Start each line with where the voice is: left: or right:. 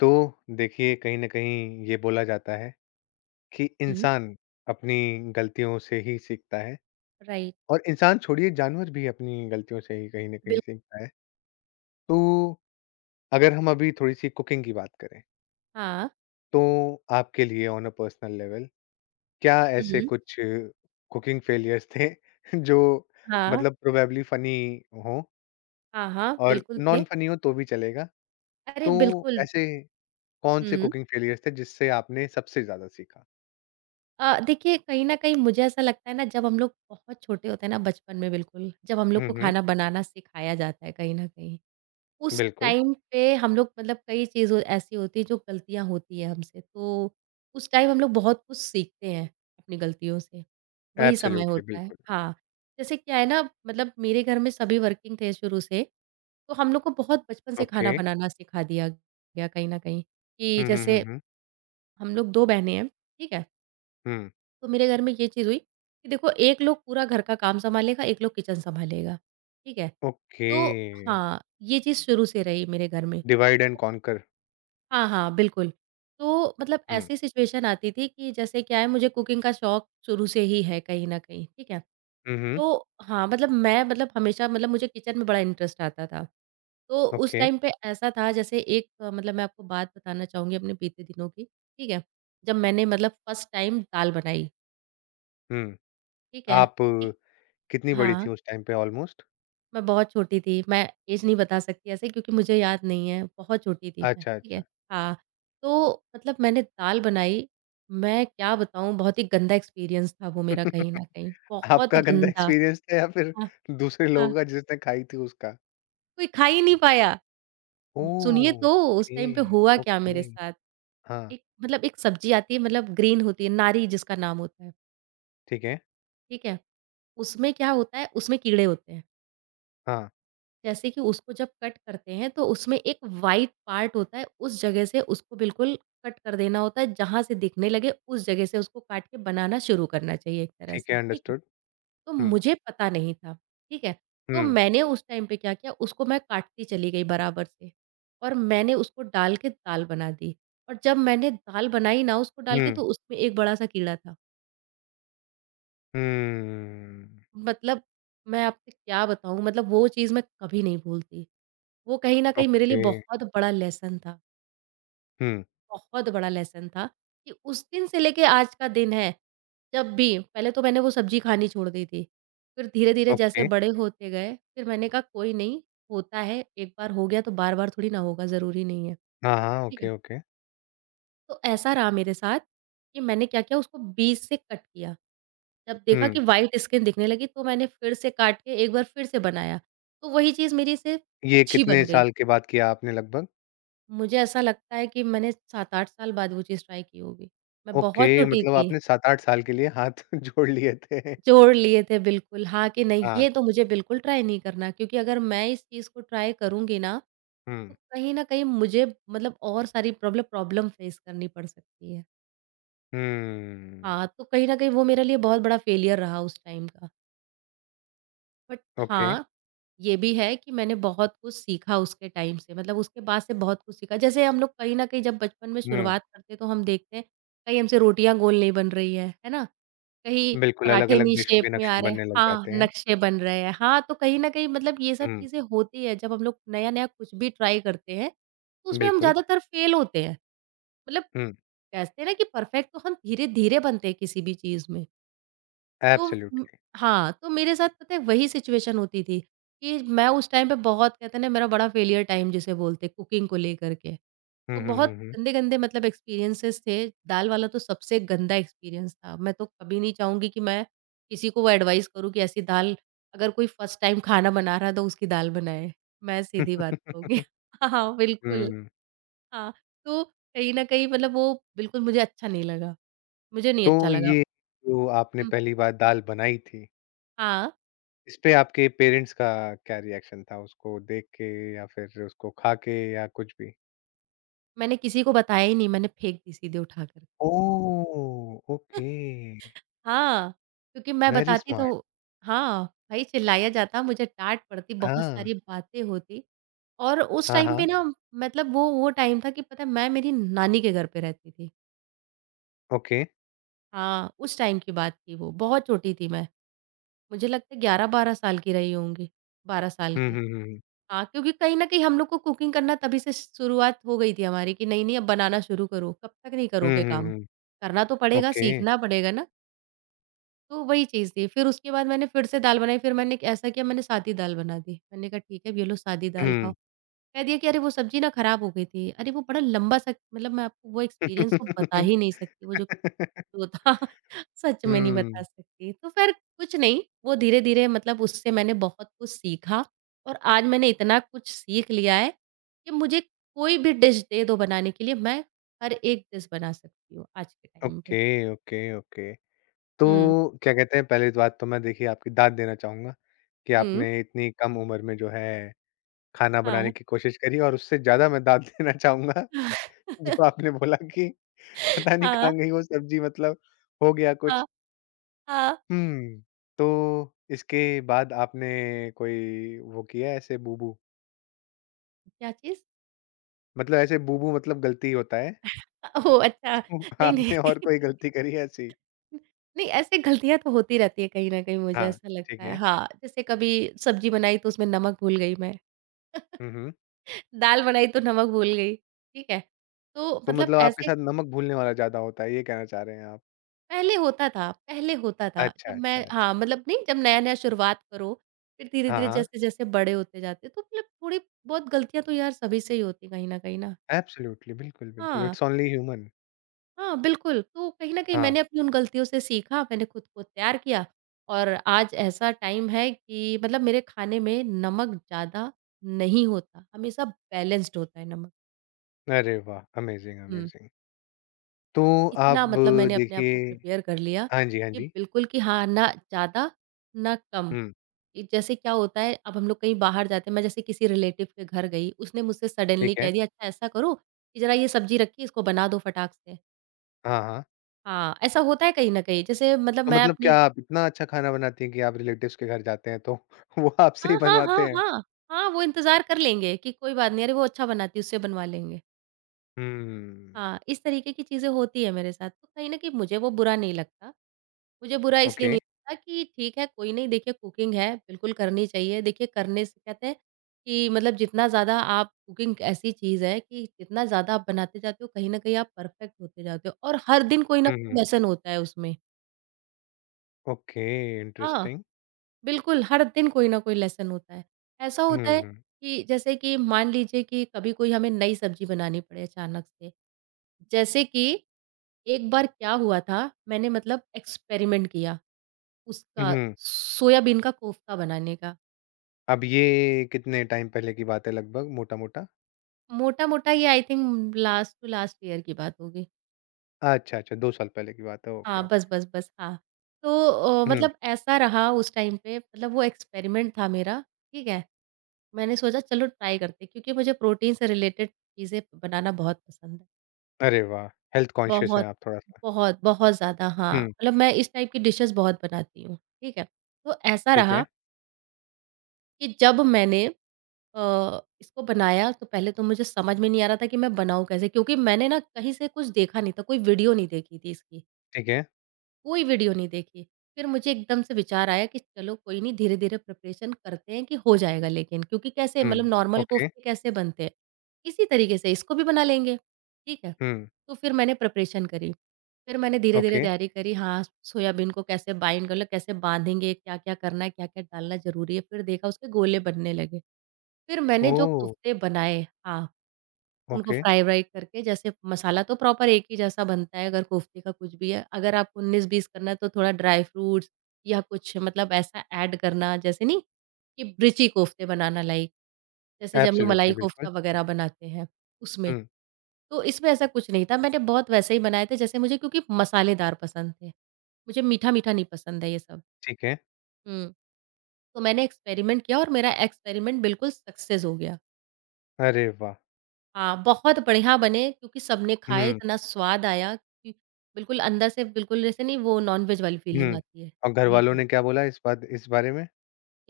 left: तो देखिए कहीं ना कहीं ये बोला जाता है कि
right: हुँ।
left: इंसान अपनी गलतियों से ही सीखता है।
right: राइट।
left: और इंसान छोड़िए, जानवर भी अपनी गलतियों से ही कहीं ना कहीं
right: बिल
left: सीखता है। तो अगर हम अभी थोड़ी सी कुकिंग की बात करें,
right: हाँ।
left: तो आपके लिए ऑन अ पर्सनल लेवल क्या ऐसे
right: हुँ।
left: कुछ कुकिंग फेलियर्स थे जो,
right: हाँ।
left: मतलब, प्रोबेबली फनी हो
right: हाँ, हाँ,
left: और
right: बिल्कुल
left: नॉन
right: थे।
left: फनी हो तो भी चलेगा।
right: अरे,
left: तो
right: बिल्कुल।
left: ऐसे कौन से
right: हुँ।
left: कुकिंग फेलियर्स थे जिससे आपने सबसे ज्यादा सीखा?
right: देखिए कहीं न कहीं मुझे ऐसा लगता है ना जब हम लोग बहुत छोटे होते हैं ना बचपन में बिल्कुल, जब हम लोग को
left: हम्म।
right: खाना बनाना सिखाया जाता है कहीं न कहीं। उस
left: बिल्कुल।
right: टाइम पे हम लोग कई चीज़ हो ऐसी होती है जो गलतियाँ होती है हमसे, तो उस टाइम हम लोग बहुत कुछ सीखते हैं अपनी गलतियों से। वही समय
left: एब्सोल्युटली,
right: होता है
left: बिल्कुल।
right: हाँ, जैसे क्या है ना मेरे घर में सभी वर्किंग थे शुरू से, तो हम लोग को बहुत बचपन से
left: ओके।
right: खाना बनाना सिखा दिया गया कहीं न कहीं, कि
left: हुँ, हुँ, हुँ,
right: जैसे
left: हुँ।
right: हम लोग 2 बहनें हैं, ठीक है?
left: हुँ,
right: तो मेरे घर में ये चीज़ हुई कि देखो एक लोग पूरा घर का काम सँभालेगा, एक लोग किचन सँभालेगा, ठीक है?
left: ओके।
right: तो हाँ, ये चीज़ शुरू से रही मेरे घर में।
left: Divide and conquer.
right: हाँ, हाँ, बिल्कुल। तो
left: हुँ।
right: ऐसी सिचुएशन आती थी कि जैसे क्या है मुझे कुकिंग का शौक शुरू से ही है कहीं न कहीं, ठीक है?
left: हुँ, हुँ,
right: तो हाँ, मतलब मैं मतलब हमेशा मुझे किचन में बड़ा इंटरेस्ट आता था। तो उस
left: ओके।
right: टाइम पे ऐसा था जैसे एक अ, मतलब मैं आपको बात बताना चाहूँगी अपने बीते दिनों की, ठीक है? जब मैंने फर्स्ट टाइम दाल बनाई,
left: हुँ,
right: ठीक है?
left: आप
right: ठीक
left: कितनी बड़ी
right: हाँ।
left: थी उस टाइम पे ऑलमोस्ट?
right: मैं बहुत छोटी थी, मैं ऐज नहीं बता सकती ऐसे क्योंकि मुझे याद नहीं है, बहुत छोटी थी मैं,
left: अच्छा,
right: ठीक है?
left: अच्छा।
right: हाँ, तो मैंने दाल बनाई, मैं क्या बताऊँ बहुत ही गंदा एक्सपीरियंस था वो मेरा कहीं न
left: आपका
right: कहीं, बहुत
left: गंदा
right: गंदा।
left: एक्सपीरियंस था या फिर
right: हाँ,
left: दूसरे
right: हाँ,
left: लोगों का जिसने खाई थी उसका?
right: कोई खा ही नहीं पाया। सुनिए
left: ओह!
right: तो उस
left: ओके,
right: टाइम पे हुआ क्या मेरे
left: ओके।
right: साथ,
left: हाँ,
right: एक सब्ज़ी आती है ग्रीन होती है, नारी जिसका नाम होता है,
left: ठीक है।
right: ठीक है? उसमें क्या होता है, उसमें कीड़े होते हैं।
left: हाँ,
right: जैसे कि उसको जब कट करते हैं तो उसमें एक वाइट पार्ट होता है उस जगह से उसको बिल्कुल कट कर देना होता है जहाँ से दिखने लगे उस जगह से उसको काट के बनाना शुरू करना चाहिए एक तरह
left: ठीक है,
right: से ठीक है।
left: अंडरस्टूड।
right: तो
left: हुँ,
right: मुझे पता नहीं था, ठीक है, तो
left: हुँ,
right: मैंने उस टाइम पे क्या किया उसको मैं काटती चली गई बराबर से और मैंने उसको डाल के दाल बना दी और जब मैंने दाल बनाई ना उसको डाल के
left: हुँ,
right: तो उसमें एक बड़ा सा कीड़ा था।
left: हुँ।
right: मतलब मैं आपसे क्या बताऊं, वो चीज़ मैं कभी नहीं भूलती। वो कहीं न कहीं मेरे लिए
left: ओके।
right: बहुत बड़ा लेसन था,
left: हुँ,
right: बहुत बड़ा लेसन था कि उस दिन से लेके आज का दिन है, जब भी पहले तो मैंने वो सब्ज़ी खानी छोड़ दी थी। फिर धीरे-धीरे जैसे
left: ओके।
right: बड़े होते गए, फिर मैंने कहा कोई नहीं, होता है, एक बार हो गया तो बार-बार थोड़ी ना होगा, ज़रूरी नहीं है।
left: हाँ, हाँ,
right: ठीक है?
left: Okay, okay.
right: तो ऐसा रहा मेरे साथ कि मैंने क्या किया उसको बीच से कट किया। जब देखा
left: हुँ।
right: कि व्हाइट स्किन दिखने लगी तो मैंने फिर से काट के एक बार फिर से बनाया। तो वही चीज़ मेरी से
left: ये
right: अच्छी
left: कितने
right: बन गई।
left: साल के बाद किया आपने लगभग?
right: मुझे ऐसा लगता है कि मैंने 7-8 साल बाद वो चीज़ ट्राई की होगी। मैं
left: ओके,
right: बहुत छोटी
left: मतलब
right: थी,
left: आपने 7-8 साल के लिए हाथ जोड़ लिए थे।
right: जोड़ लिए थे बिल्कुल हाँ कि नहीं
left: हाँ,
right: ये तो मुझे बिल्कुल ट्राई नहीं करना क्योंकि अगर मैं इस चीज़ को ट्राई करूँगी ना,
left: हुँ,
right: तो कहीं न कहीं मुझे और सारी प्रॉब्लम प्रॉब्लम फेस करनी पड़ सकती है।
left: हुँ,
right: हाँ, तो कहीं न कहीं वो मेरे लिए बहुत बड़ा फेलियर रहा उस टाइम का। बट
left: ओके,
right: हाँ, ये भी है कि मैंने बहुत कुछ सीखा उसके टाइम से, उसके बाद से बहुत कुछ सीखा। जैसे हम लोग कहीं न कहीं जब बचपन में
left: हुँ,
right: शुरुआत करते हैं, तो हम देखते हैं, कहीं हमसे रोटियाँ गोल नहीं बन रही हैं, है ना? कहीं
left: बिल्कुल
right: पराठे
left: अलग-अलग
right: नहीं
left: देशों
right: शेप
left: के
right: में आ
left: नक्शे
right: रहे हैं
left: बनने लग
right: हाँ,
left: जाते हैं।
right: नक्शे बन रहे हैं। हाँ, तो कहीं न कहीं ये सब
left: हुँ,
right: चीज़ें होती है, जब हम लोग नया-नया कुछ भी ट्राई करते हैं, तो उसमें हम
left: बिल्कुल,
right: ज़्यादातर फेल होते हैं। मतलब
left: हुँ,
right: कहते हैं ना कि परफेक्ट तो हम धीरे-धीरे बनते हैं किसी भी चीज़ में। तो उम,
left: एब्सोल्यूटली,
right: हाँ, तो मेरे साथ पता है वही सिचुएशन होती थी कि मैं उस टाइम पे बहुत कहते हैं ना मेरा बड़ा फेलियर टाइम जिसे बोलते हैं कुकिंग को लेकर के।
left: हुँ,
right: तो
left: हुँ,
right: बहुत
left: हुँ, हुँ।
right: गंदे-गंदे एक्सपीरियंसेस थे, दाल वाला तो सबसे गंदा एक्सपीरियंस था। मैं तो कभी नहीं चाहूँगी कि मैं किसी को वो एडवाइस करूँ कि ऐसी दाल अगर कोई फर्स्ट टाइम खाना बना रहा है तो उसकी दाल बनाए। मैं
left: हुँ,
right: सीधी बात कहूँगी। हाँ, हाँ, बिल्कुल। हाँ, तो कहीं न कहीं वो बिल्कुल मुझे अच्छा नहीं लगा, मुझे नहीं
left: तो
right: अच्छा लगा।
left: ये जो आपने
right: हुँ,
left: पहली बार दाल बनाई थी,
right: हाँ।
left: इस पे आपके पेरेंट्स का क्या रिएक्शन था? उसको देख के या फिर उसको खा के या कुछ भी?
right: मैंने किसी को बताया ही नहीं, मैंने फेंक दी सीधे उठा कर के।
left: ओह! ओके,
right: हाँ, क्योंकि मैं
left: वेरी
right: बताती
left: स्मार्ट।
right: तो हाँ, भाई चिल्लाया जाता, मुझे डाँट पड़ती, बहुत
left: हाँ।
right: सारी बातें होती और उस
left: हाँ,
right: टाइम
left: हाँ।
right: पे ना वो टाइम था कि पता है मैं मेरी नानी के घर पे रहती थी।
left: ओके।
right: हाँ, उस टाइम की बात थी वो, बहुत छोटी थी मैं। मुझे लगता है 11-12 साल की रही होंगी, 12 साल
left: हुँ,
right: की।
left: हुँ, हुँ, हुँ।
right: हाँ, क्योंकि कहीं न कहीं हम लोग को कुकिंग करना तभी से शुरुआत हो गई थी हमारी कि नहीं-नहीं अब बनाना शुरू करो, कब तक नहीं
left: हुँ,
right: करोगे
left: हुँ,
right: काम?
left: हुँ।
right: करना तो पड़ेगा,
left: ओके।
right: सीखना पड़ेगा ना। तो वही चीज़ थी। फिर उसके बाद मैंने फिर से दाल बनाई, फिर मैंने ऐसा किया मैंने सादी दाल बना दी। मैंने कहा ठीक है अब ये लो सादी दाल खाओ।
left: हुँ।
right: कह दिया कि अरे वो सब्ज़ी ना ख़राब हो गई थी। अरे वो बड़ा लंबा सा मैं आपको वो एक्सपीरियंस तो बता
left: हुँ।
right: ही नहीं सकती वो जो जो था सच में नहीं बता सकती। तो ख़ैर कुछ नहीं, वो धीरे-धीरे उससे मैंने बहुत कुछ सीखा और आज मैंने इतना कुछ सीख लिया है कि मुझे कोई भी डिश दे दो बनाने के लिए मैं हर एक डिश बना सकती हूँ आज के टाइम पे।
left: Okay, okay, okay.
right: हुँ।
left: तो क्या कहते हैं, पहली बात तो मैं देखिए आपकी दाद देना चाहूँगा कि
right: हुँ।
left: आपने इतनी कम उम्र में जो है खाना बनाने
right: हाँ।
left: की कोशिश करी। और उससे ज़्यादा मैं दाद देना चाहूँगा जो आपने बोला कि पता नहीं
right: हाँ,
left: कहाँ गई वो सब्ज़ी, मतलब, हो गया कुछ।
right: हाँ, हाँ।
left: हुँ। तो इसके बाद आपने कोई वो किया है ऐसे बू-बू?
right: क्या चीज़?
left: मतलब ऐसे बू-बू मतलब गलती होता है।
right: ओह! अच्छा। नहीं,
left: आपने
right: नहीं।
left: और कोई गलती करी है ऐसी?
right: नहीं, ऐसे गलतियाँ तो होती रहती है कहीं न कहीं मुझे
left: हाँ,
right: ऐसा
left: ठीक
right: लगता है।
left: है।
right: हाँ, जैसे कभी सब्ज़ी बनाई तो उसमें नमक भूल गई मैं।
left: हुँ, हुँ।
right: दाल बनाई तो नमक भूल गई, ठीक है? तो
left: तो मतलब आपके
right: ऐसे
left: साथ नमक भूलने वाला ज़्यादा होता है, ये कहना चाह रहे हैं आप?
right: पहले होता था
left: अच्छा,
right: जब
left: अच्छा,
right: मैं
left: अच्छा।
right: हाँ, मतलब नहीं जब नया-नया शुरुआत करो, फिर
left: हाँ,
right: धीरे-धीरे
left: हाँ।
right: जैसे-जैसे बड़े होते जाते तो थोड़ी बहुत गलतियाँ तो यार सभी से ही होती कहीं न कहीं ना।
left: एब्सोल्युटली, बिल्कुल, बिल्कुल,
right: हाँ।
left: It's only human.
right: हाँ, बिल्कुल। तो कहीं न कहीं
left: हाँ।
right: मैंने अपनी उन गलतियों से सीखा, मैंने खुद को तैयार किया और आज ऐसा टाइम है कि मेरे खाने में नमक ज़्यादा नहीं होता, हमेशा बैलेंस्ड होता है नमक।
left: अरे वाह! Amazing,
right: hmm,
left: amazing. तो आप
right: इतना मैंने अपने आप
left: देखिए
right: को प्रिपेयर कर लिया
left: हाँ जी, हाँ
right: कि
left: जी।
right: बिल्कुल कि हाँ, ना ज़्यादा, ना कम।
left: हुँ,
right: ये जैसे क्या होता है, अब हम लोग कहीं बाहर जाते हैं, मैं जैसे किसी रिलेटिव के घर गई, उसने मुझसे सडनली
left: ठीक है।
right: कह दिया, "अच्छा, ऐसा करो कि ज़रा ये सब्ज़ी रखी, इसको बना दो फटाक से।"
left: हाँ, हाँ।
right: हाँ, ऐसा होता है कहीं न कहीं। जैसे
left: तो
right: मैं
left: मतलब क्या
right: अपने
left: आप इतना अच्छा खाना बनाती हैं कि आप रिलेटिव्स के घर जाते हैं तो वो आपसे ही
right: हाँ, हाँ, हाँ,
left: बनवाते हैं?
right: हाँ। हाँ, वो इंतज़ार कर लेंगे कि कोई बात नहीं, अरे वो अच्छा बनाती है, उससे बनवा लेंगे।
left: हुँ,
right: हाँ, इस तरीके की चीज़ें होती हैं मेरे साथ। तो कहीं न कहीं मुझे वो बुरा नहीं लगता। मुझे बुरा इसलिए
left: ओके।
right: नहीं लगता कि ठीक है, कोई नहीं देखिए कुकिंग है, बिल्कुल करनी चाहिए। देखिए करने से कहते हैं कि जितना ज़्यादा आप कुकिंग ऐसी चीज़ है कि जितना ज़्यादा आप बनाते जाते हो, कहीं न कहीं आप परफ़ेक्ट होते जाते हो और हर दिन कोई ना
left: हुँ, हुँ।
right: कोई लेसन होता है उसमें।
left: ओके,
right: हाँ।
left: इंटरेस्टिंग।
right: बिल्कुल, हर दिन कोई ना कोई लेसन होता है। ऐसा होता है
left: हुँ,
right: कि जैसे कि मान लीजिए कि कभी कोई हमें नई सब्ज़ी बनानी पड़े अचानक से। जैसे कि एक बार क्या हुआ था, मैंने एक्सपेरिमेंट किया उसका
left: हुँ।
right: सोयाबीन का कोफ्ता बनाने का।
left: अब ये कितने टाइम पहले की बात है लगभग मोटा-मोटा?
right: मोटा-मोटा ये I think last to last year की बात होगी।
left: अच्छा, अच्छा, 2 साल पहले की बात है। ओके,
right: हाँ,
left: ओके।
right: बस, बस, बस, हाँ। तो
left: हुँ,
right: ऐसा रहा उस टाइम पे वो एक्सपेरिमेंट था मेरा, ठीक है? मैंने सोचा चलो ट्राई करते हैं क्योंकि मुझे प्रोटीन से रिलेटेड चीज़ें बनाना बहुत पसंद है।
left: अरे वाह! हेल्थ कॉन्शियस हैं
right: बहुत,
left: आप थोड़ा-सा।
right: बहुत ज़्यादा हाँ,
left: हुँ,
right: मैं इस टाइप की डिशेस बहुत बनाती हूँ, ठीक है? तो ऐसा
left: ठीक है,
right: रहा कि जब मैंने इसको बनाया तो पहले तो मुझे समझ में नहीं आ रहा था कि मैं बनाऊँ कैसे? क्योंकि मैंने ना कहीं से कुछ देखा नहीं था, कोई वीडियो नहीं देखी थी इसकी।
left: ठीक है।
right: कोई वीडियो नहीं देखी। फिर मुझे एकदम से विचार आया कि चलो कोई नहीं धीरे-धीरे प्रिपरेशन करते हैं कि हो जाएगा, लेकिन क्योंकि कैसे
left: हुँ,
right: मतलब नॉर्मल
left: ओके।
right: कोफ्ते कैसे बनते हैं, इसी तरीके से इसको भी बना लेंगे, ठीक है।
left: हुँ,
right: तो फिर मैंने प्रिपरेशन करी। फिर मैंने धीरे-धीरे
left: ओके।
right: तैयारी करी, हाँ, सोयाबीन को कैसे बाइंड कर लो, कैसे बांधेंगे, क्या-क्या करना है, क्या-क्या डालना ज़रूरी है। फिर देखा उसके गोले बनने लगे। फिर मैंने जो
left: ओह!
right: कोफ्ते बनाए, हाँ, उनको
left: ओके।
right: फ्राई-व्राई करके जैसे मसाला तो प्रॉपर एक ही जैसा बनता है अगर कोफ्ते का कुछ भी है। अगर आपको 19-20 करना है तो थोड़ा ड्राई फ्रूट्स या कुछ मतलब ऐसा ऐड करना जैसे नहीं कि ब्रिची कोफ्ते बनाना लाइक, जैसे जब हम लोग
left: एब्सोल्युटली,
right: मलाई कोफ्ता
left: बिल्कुल।
right: वगैरह बनाते हैं उसमें।
left: हुँ,
right: तो इसमें ऐसा कुछ नहीं था, मैंने बहुत वैसे ही बनाए थे जैसे मुझे, क्योंकि मसालेदार पसंद थे। मुझे मीठा-मीठा नहीं पसंद है ये सब।
left: ठीक है।
right: हुँ। तो मैंने एक्सपेरिमेंट किया और मेरा एक्सपेरिमेंट बिल्कुल सक्सेस हो गया।
left: अरे वाह!
right: हाँ, बहुत बढ़िया बने क्योंकि सबने खाए,
left: हुँ,
right: इतना स्वाद आया कि बिल्कुल अंदर से बिल्कुल जैसे नहीं वो नॉन-वेज वाली फीलिंग
left: हुँ।
right: आती है।
left: और
right: तो
left: घरवालों ने
right: बिल्कुल,
left: क्या बोला इस बात इस बारे में?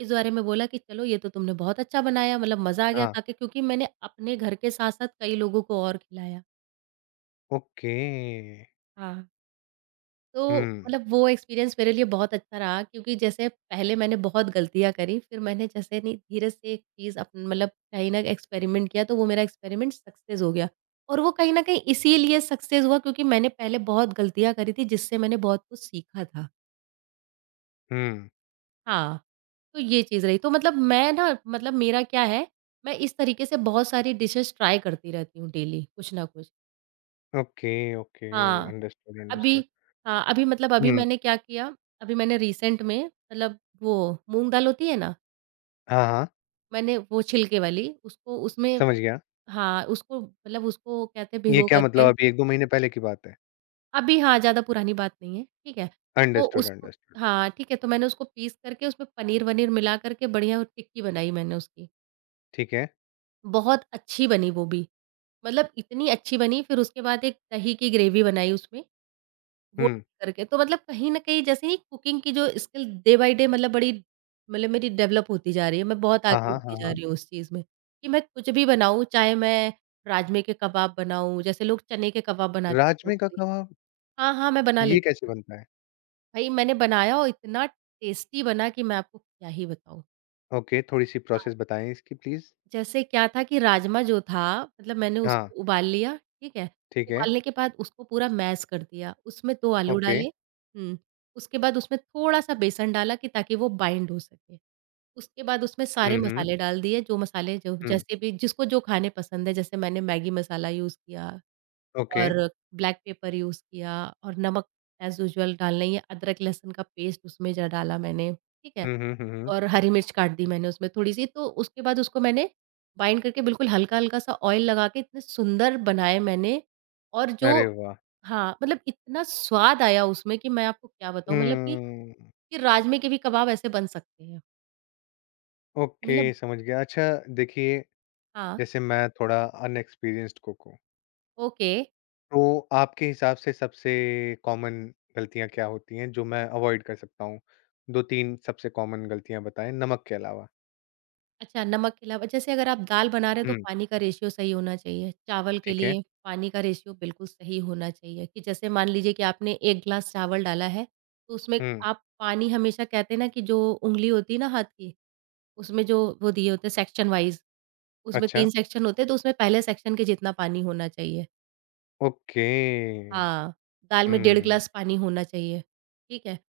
right: इस बारे में बोला कि चलो ये तो तुमने बहुत अच्छा बनाया, मतलब मज़ा आ गया
left: हाँ,
right: खा के, क्योंकि मैंने अपने घर के साथ-साथ कई लोगों को और खिलाया।
left: ओके।
right: हाँ। तो
left: हुँ,
right: मतलब वो एक्सपीरियंस मेरे लिए बहुत अच्छा रहा क्योंकि जैसे पहले मैंने बहुत गलतियाँ करी, फिर मैंने जैसे नहीं धीरे से एक चीज़ अप मतलब कहीं न एक्सपेरिमेंट किया तो वो मेरा एक्सपेरिमेंट सक्सेस हो गया। और वो कहीं न कहीं इसीलिए सक्सेस हुआ क्योंकि मैंने पहले बहुत गलतियाँ करी थी जिससे मैंने बहुत कुछ सीखा था।
left: हुँ।
right: हाँ, तो ये चीज़ रही। तो मतलब मैं ना मतलब मेरा क्या है, मैं इस तरीके से बहुत सारी डिशेज़ ट्राई करती रहती हूँ, डेली कुछ ना कुछ।
left: Okay, okay.
right: हाँ,
left: अंडरस्टूड,
right: अभी,
left: अंडरस्टूड।
right: हाँ, अभी मतलब अभी
left: हुँ,
right: मैंने क्या किया, अभी मैंने रिसेंट में मतलब वो मूँग दाल होती है ना,
left: हाँ, हाँ।
right: मैंने वो छिलके वाली उसको उसमें
left: समझ गया।
right: हाँ, उसको मतलब उसको कहते हैं
left: ये
right: भिगो
left: क्या
right: करके।
left: मतलब अभी 1-2 महीने पहले की बात है?
right: अभी हाँ, ज़्यादा पुरानी बात नहीं है, ठीक है? तो
left: अंडरस्टूड,
right: उसको,
left: अंडरस्टूड।
right: हाँ, ठीक है, तो मैंने उसको पीस करके उसमें पनीर-वनीर मिला करके बढ़िया टिक्की बनाई मैंने उसकी।
left: ठीक है।
right: बहुत अच्छी बनी वो भी, मतलब इतनी अच्छी बनी, फिर उसके बाद एक दही की ग्रेवी बनाई उसमें। वो
left: हुँ।
right: करके तो मतलब कहीं न कहीं जैसे ही कुकिंग की जो स्किल डे बाय डे मतलब बड़ी मतलब मेरी डेवलप होती जा रही है, मैं बहुत
left: हाँ,
right: आगे
left: हाँ,
right: बढ़ती
left: हाँ,
right: जा
left: हाँ।
right: रही हूँ उस चीज़ में, कि मैं कुछ भी बनाऊँ, चाहे मैं राजमे के कबाब बनाऊँ, जैसे लोग चने के कबाब बनाते हैं
left: राजमे का
right: मोस्टली।
left: कबाब,
right: हाँ, हाँ, मैं बना
left: ये
right: लेती
left: कैसे
right: हूँ।
left: बनता है?
right: भाई मैंने बनाया और इतना टेस्टी बना कि मैं आपको क्या ही बताऊँ।
left: ओके, थोड़ी-सी प्रोसेस बताएँ इसकी प्लीज़?
right: जैसे क्या था कि राजमा जो था, मतलब मैंने
left: हाँ,
right: उसको उबाल लिया, ठीक है?
left: ठीक है।
right: उबालने के बाद उसको पूरा मैश कर दिया, उसमें 2 आलू
left: ओके।
right: डाले, हुँ, उसके बाद उसमें थोड़ा-सा बेसन डाला कि ताकि वो बाइंड हो सके। उसके बाद उसमें सारे
left: हुँ, हुँ,
right: मसाले डाल दिए, जो मसाले जो
left: हुँ।
right: जैसे भी जिसको जो खाने पसंद है, जैसे मैंने मैगी मसाला यूज़ किया
left: ओके।
right: और ब्लैक पेपर यूज़ किया और नमक एज़ यूजुअल डालना ही है, अदरक लहसुन का पेस्ट उसमें ज डाला मैंने, ठीक है?
left: हुँ, हुँ, हुँ, हुँ।
right: और हरी मिर्च काट दी मैंने उसमें थोड़ी-सी, तो उसके बाद उसको मैंने बाइंड करके बिल्कुल हल्का-हल्का सा ऑयल लगा के इतने सुंदर बनाए मैंने। और जो
left: अरे वाह!
right: हाँ, मतलब इतना स्वाद आया उसमें कि मैं आपको क्या बताऊँ मतलब
left: हुँ।
right: कि राजमे के भी कबाब ऐसे बन सकते हैं। मतलब
left: ओके, समझ गया। अच्छा देखिए,
right: हाँ,
left: जैसे मैं थोड़ा अनएक्सपीरियंस्ड कुक हूँ,
right: ओके।
left: तो आपके हिसाब से सबसे कॉमन गलतियाँ क्या होती हैं, जो मैं अवॉइड कर सकता हूँ? 2-3 सबसे कॉमन गलतियाँ बताएँ नमक के अलावा।
right: अच्छा, नमक के अलावा जैसे अगर आप दाल बना रहे हैं तो
left: हुँ,
right: पानी का रेशियो सही होना चाहिए। चावल के
left: ठीक है।
right: लिए पानी का रेशियो बिल्कुल सही होना चाहिए कि जैसे मान लीजिए कि आपने 1 ग्लास चावल डाला है, तो उसमें
left: हुँ,
right: आप पानी हमेशा कहते हैं ना कि जो उँगली होती है ना हाथ की, उसमें जो वो दिए होते हैं सेक्शन वाइज़, उसमें
left: अच्छा,
right: 3 सेक्शन होते हैं तो उसमें पहले सेक्शन के जितना पानी होना चाहिए।
left: ओके।
right: हाँ, दाल में 1.5
left: हुँ,
right: ग्लास पानी होना चाहिए, ठीक है?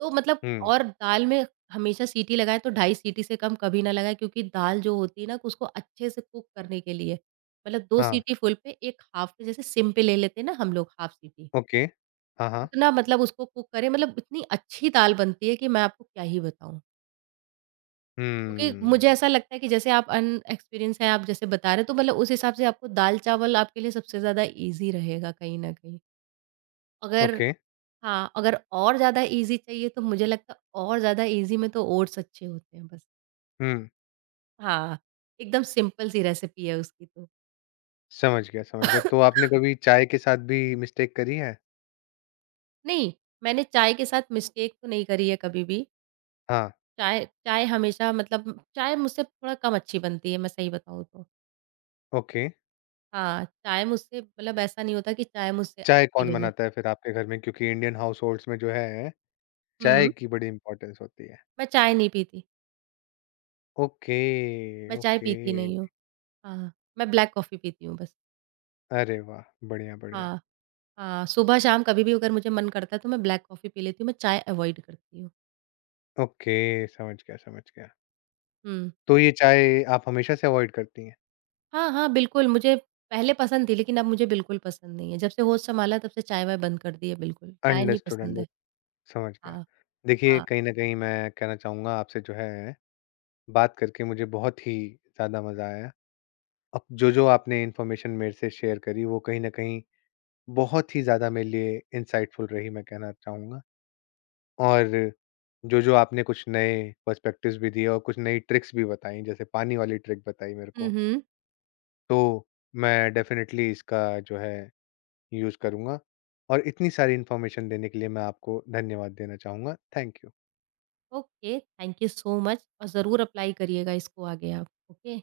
right: तो मतलब
left: हुँ,
right: और दाल में हमेशा सीटी लगाएँ तो 2.5 सीटी से कम कभी ना लगाएँ क्योंकि दाल जो होती है ना उसको अच्छे से कुक करने के लिए मतलब 2
left: हाँ,
right: सीटी फुल पे, 1 हाफ़ पे, जैसे सिम पे ले लेते हैं ना हम लोग हाफ़ सीटी।
left: ओके। हाँ, हाँ,
right: उतना मतलब उसको कुक करें, मतलब इतनी अच्छी दाल बनती है कि मैं आपको क्या ही बताऊँ। क्योंकि मुझे
left: हुँ,
right: ऐसा लगता है कि जैसे आप अनएक्सपीरियंस हैं, आप जैसे बता रहे हो तो मतलब उस हिसाब से आपको दाल-चावल आपके लिए सबसे ज़्यादा ईज़ी रहेगा कहीं न कहीं। अगर
left: ओके,
right: हाँ, अगर और ज़्यादा ईज़ी चाहिए तो मुझे लगता है और ज़्यादा ईज़ी में तो ओट्स अच्छे होते हैं बस।
left: हुँ,
right: हाँ, एकदम सिंपल सी रेसिपी है उसकी तो।
left: समझ गया, समझ गया। तो आपने कभी चाय के साथ भी मिस्टेक करी है?
right: नहीं, मैंने चाय के साथ मिस्टेक तो नहीं करी है कभी भी।
left: हाँ,
right: चाय चाय हमेशा मतलब चाय मुझसे थोड़ा कम अच्छी बनती है, मैं सही बताऊँ तो।
left: ओके।
right: हाँ, चाय मुझसे मतलब ऐसा नहीं होता कि चाय मुझसे
left: चाय
right: अच्छी
left: कौन
right: बने।
left: बनाता है फिर आपके घर में? क्योंकि इंडियन हाउसहोल्ड्स में जो है, चाय
right: हुँ,
left: की बड़ी इम्पोर्टेंस होती है।
right: मैं चाय नहीं पीती,
left: ओके,
right: मैं चाय
left: ओके।
right: पीती नहीं हूँ। हाँ, मैं ब्लैक कॉफ़ी पीती हूँ बस।
left: अरे वाह! बढ़िया, बढ़िया।
right: हाँ। हाँ, सुबह शाम कभी भी अगर मुझे मन करता है तो मैं ब्लैक कॉफ़ी पी लेती हूँ, मैं चाय अवॉइड करती हूँ।
left: ओके, समझ गया, समझ गया।
right: हुँ।
left: तो ये चाय आप हमेशा से अवॉइड करती हैं?
right: हाँ, हाँ, बिल्कुल। मुझे पहले पसंद थी लेकिन अब मुझे बिल्कुल पसंद नहीं है। जब से होश संभाला है तब से चाय-वाय बंद कर दी है बिल्कुल, चाय नहीं
left: अंडरस्टूड,
right: पसंद है।
left: अंडरस्टूड। समझ गया।
right: हाँ,
left: देखिए,
right: हाँ।
left: कहीं न कहीं मैं कहना चाहूँगा आपसे जो है, बात करके मुझे बहुत ही ज़्यादा मज़ा आया। अब जो-जो आपने इन्फॉर्मेशन मेरे से शेयर करी, वो कहीं न कहीं बहुत ही ज़्यादा मेरे लिए इनसाइटफुल रही, मैं कहना चाहूँगा। और जो-जो आपने कुछ नए पर्सपेक्टिव्स भी दिए और कुछ नई ट्रिक्स भी बताई, जैसे पानी वाली ट्रिक बताई मेरे
right: हुँ,
left: को,
right: हुँ।
left: तो मैं डेफ़िनिटली इसका जो है, यूज़ करूँगा। और इतनी सारी इन्फॉर्मेशन देने के लिए मैं आपको धन्यवाद देना चाहूँगा। Thank you.
right: Okay, thank you so much, और ज़रूर अप्लाई करिएगा इसको आगे आप। ओके?